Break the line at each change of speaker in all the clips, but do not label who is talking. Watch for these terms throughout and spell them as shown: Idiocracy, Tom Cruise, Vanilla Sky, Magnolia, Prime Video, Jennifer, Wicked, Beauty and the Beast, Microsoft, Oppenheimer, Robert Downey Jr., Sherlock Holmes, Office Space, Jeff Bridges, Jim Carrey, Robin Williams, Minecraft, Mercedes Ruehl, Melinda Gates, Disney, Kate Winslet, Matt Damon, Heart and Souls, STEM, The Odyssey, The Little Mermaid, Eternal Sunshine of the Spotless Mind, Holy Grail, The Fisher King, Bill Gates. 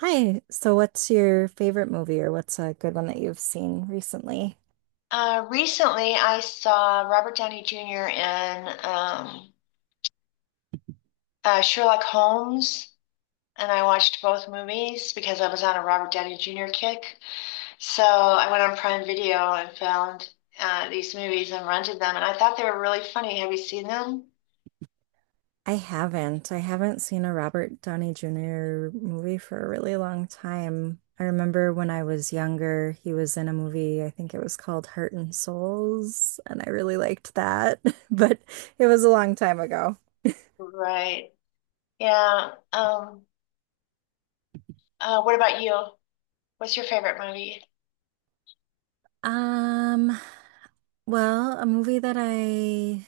Hi. So, what's your favorite movie or what's a good one that you've seen recently?
Recently, I saw Robert Downey Jr. in Sherlock Holmes, and I watched both movies because I was on a Robert Downey Jr. kick. So I went on Prime Video and found these movies and rented them, and I thought they were really funny. Have you seen them?
I haven't. I haven't seen a Robert Downey Jr. movie for a really long time. I remember when I was younger, he was in a movie, I think it was called Heart and Souls, and I really liked that, but it was a long time ago.
Right. Yeah. What about you? What's your favorite movie?
Um, well, a movie that I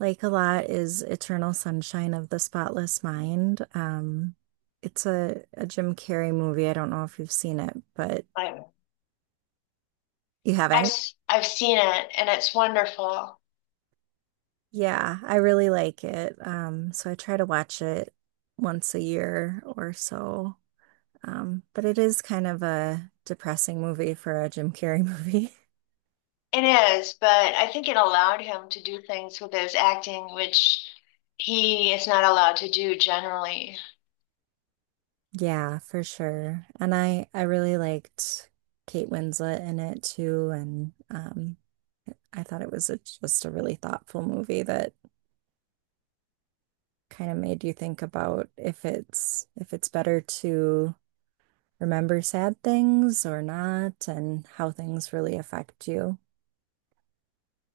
like a lot is Eternal Sunshine of the Spotless Mind. It's a Jim Carrey movie. I don't know if you've seen it, but
I,
you haven't?
I've seen it, and it's wonderful.
Yeah, I really like it. So I try to watch it once a year or so. But it is kind of a depressing movie for a Jim Carrey movie.
It is, but I think it allowed him to do things with his acting, which he is not allowed to do generally.
Yeah, for sure. And I really liked Kate Winslet in it too, and I thought it was just a really thoughtful movie that kind of made you think about if it's better to remember sad things or not and how things really affect you.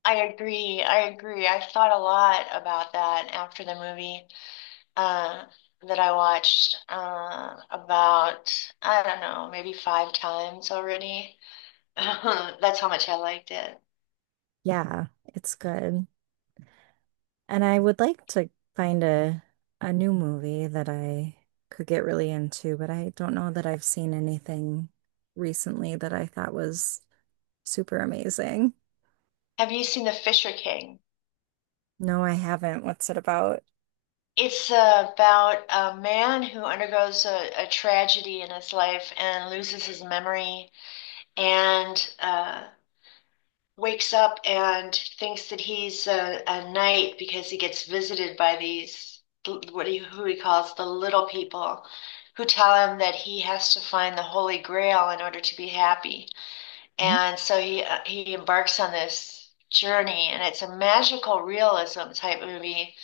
I agree. I agree. I thought a lot about that after the movie uh, that I watched about, I don't know, maybe five times already. That's how much I liked it.
Yeah, it's good. And I would like to find a new movie that I could get really into, but I don't know that I've seen anything recently that I thought was super amazing.
Have you seen The Fisher King?
No, I haven't. What's it about?
It's about a man who undergoes a tragedy in his life and loses his memory and wakes up and thinks that he's a knight because he gets visited by these what he who he calls the little people who tell him that he has to find the Holy Grail in order to be happy. And so he embarks on this journey, and it's a magical realism type movie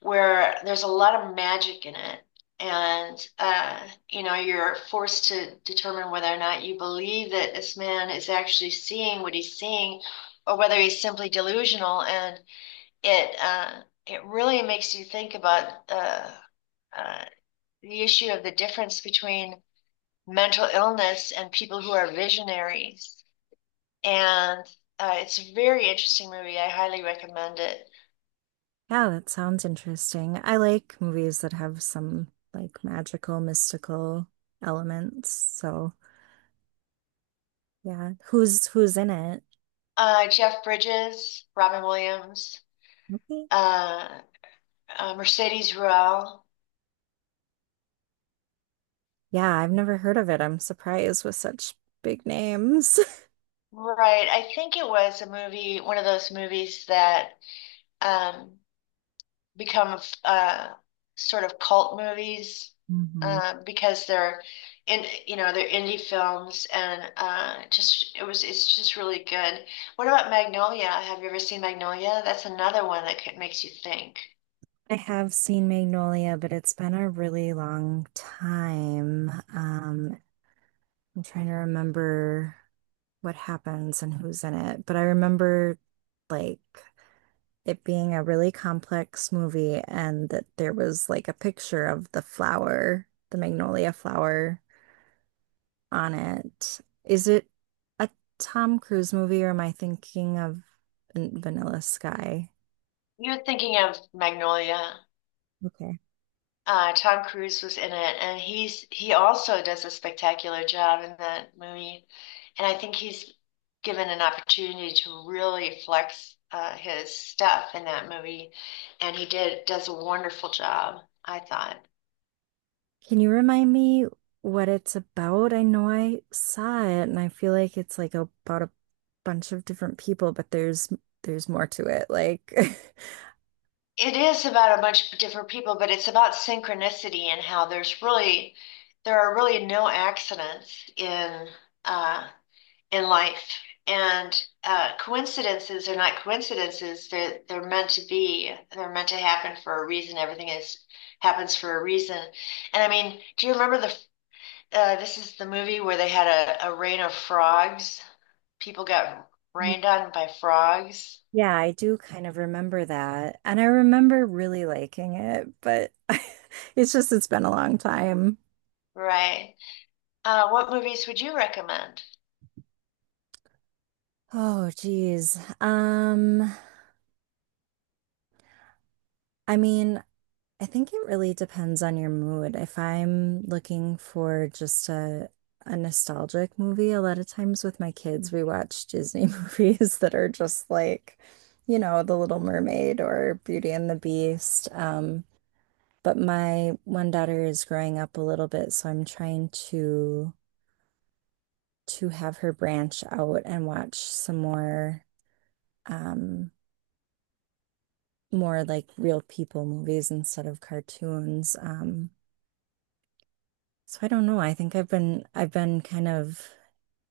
where there's a lot of magic in it. And You know, you're forced to determine whether or not you believe that this man is actually seeing what he's seeing, or whether he's simply delusional. And it uh, it really makes you think about uh, the issue of the difference between mental illness and people who are visionaries. And it's a very interesting movie. I highly recommend it.
Yeah, that sounds interesting. I like movies that have some like magical, mystical elements. So, yeah, who's in it?
Jeff Bridges, Robin Williams,
Okay.
uh, Mercedes Ruehl.
Yeah, I've never heard of it. I'm surprised with such big names.
Right. I think it was a movie, one of those movies that um, become sort of cult movies
hmm
because they're you know, they're indie films and just it was it's just really good. What about Magnolia? Have you ever seen Magnolia? That's another one that ca- makes you think.
I have seen Magnolia, but it's been a really long time. I'm trying to remember what happens and who's in it, but I remember like it being a really complex movie and that there was like a picture of the flower, the magnolia flower on it. Is it a Tom Cruise movie or am I thinking of Vanilla Sky?
You're thinking of Magnolia.
Okay.
Tom Cruise was in it, and he also does a spectacular job in that movie. And I think he's given an opportunity to really flex his stuff in that movie, and he did does a wonderful job, I thought.
Can you remind me what it's about? I know I saw it and I feel like it's like about a bunch of different people, but there's more to it. Like
It is about a bunch of different people, but it's about synchronicity and how there are really no accidents uh, in life. And coincidences are not coincidences. They're meant to be, they're meant to happen for a reason. Everything is happens for a reason. And I mean, do you remember this is the movie where they had a rain of frogs? People got rained on by frogs,
Yeah, I do kind of remember that. And I remember really liking it, but it's just, it's been a long time.
right? What movies would you recommend?
Oh, geez. I mean, I think it really depends on your mood. If I'm looking for just a nostalgic movie, a lot of times with my kids, we watch Disney movies that are just like, you know, The Little Mermaid or Beauty and the Beast. But my one daughter is growing up a little bit, so I'm trying to have her branch out and watch some more um more like real people movies instead of cartoons. So I don't know. I think I've been kind of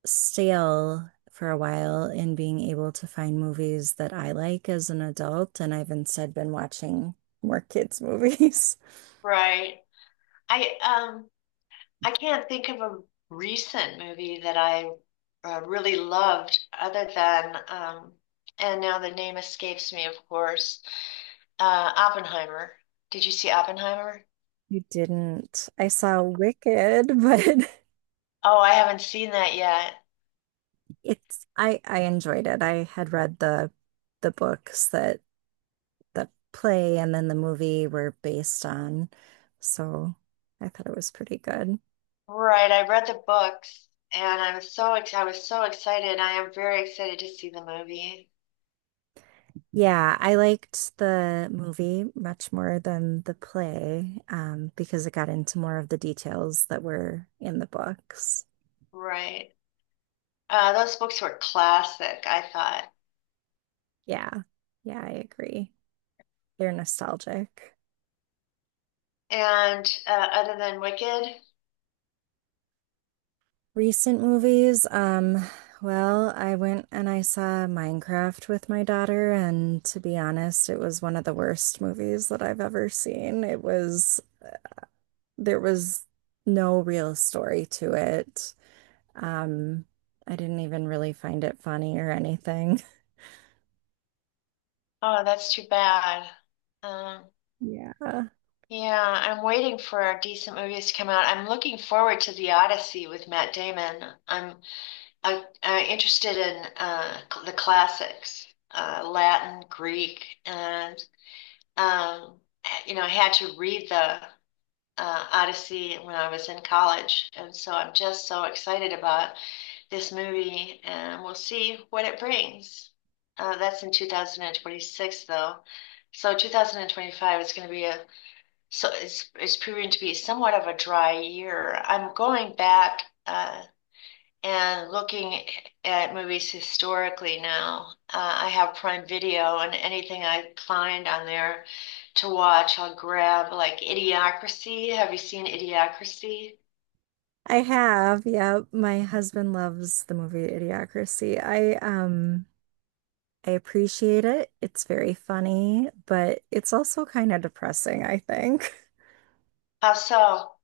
stale for a while in being able to find movies that I like as an adult, and I've instead been watching more kids' movies.
Right. I, um, I can't think of a recent movie that I really loved other than, and now the name escapes me, of course, Oppenheimer. Did you see Oppenheimer?
You didn't. I saw Wicked, but
Oh, I haven't seen that yet.
it's I enjoyed it. I had read the books that the play and then the movie were based on, so I thought it was pretty good.
Right, I read the books and I was so excited. I am very excited to see the movie.
Yeah, I liked the movie much more than the play, because it got into more of the details that were in the books.
Right. Those books were classic, I thought.
Yeah, yeah, I agree. They're nostalgic.
And other than Wicked,
Recent movies, well, I went and I saw Minecraft with my daughter, and to be honest, it was one of the worst movies that I've ever seen. It was, there was no real story to it. Um, I didn't even really find it funny or anything.
oh, that's too bad. Um,
Yeah.
Yeah, I'm waiting for decent movies to come out. I'm looking forward to The Odyssey with Matt Damon. I'm I'm interested in the classics, Latin, Greek, and um, you know, I had to read the Odyssey when I was in college, and so I'm just so excited about this movie, and we'll see what it brings. That's in 2026, though. So 2025 is going to be a so it's proving to be somewhat of a dry year. I'm going back and looking at movies historically now. I have Prime Video, and anything I find on there to watch, I'll grab. Like Idiocracy. Have you seen Idiocracy?
I have, yeah. My husband loves the movie Idiocracy. I appreciate it. It's very funny, but it's also kind of depressing, I think.
How so?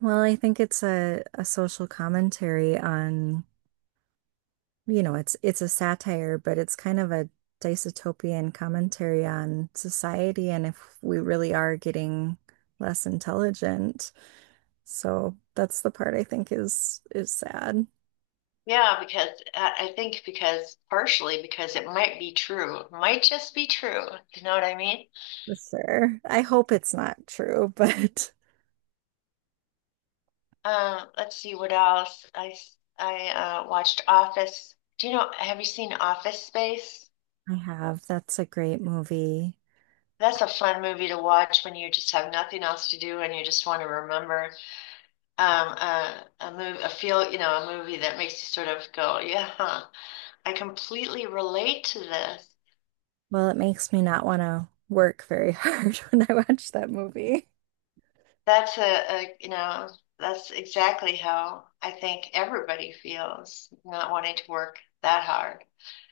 Well, I think it's a social commentary on, you know, it's a satire, but it's kind of a dystopian commentary on society and if we really are getting less intelligent. So that's the part I think is sad
Yeah, because I think because partially because it might be true. It might just be true. You know what I mean?
for sure. I hope it's not true, but
Let's see what else. I watched Office. Have you seen Office Space?
I have. That's a great movie.
That's a fun movie to watch when you just have nothing else to do and you just want to remember a movie, a feel, you know, a movie that makes you sort of go, yeah, huh, I completely relate to this.
Well, it makes me not want to work very hard when I watch that movie.
You know, that's exactly how I think everybody feels, not wanting to work that hard.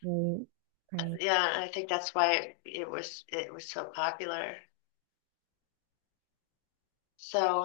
Right. Right.
Yeah, I think that's why it was so popular. So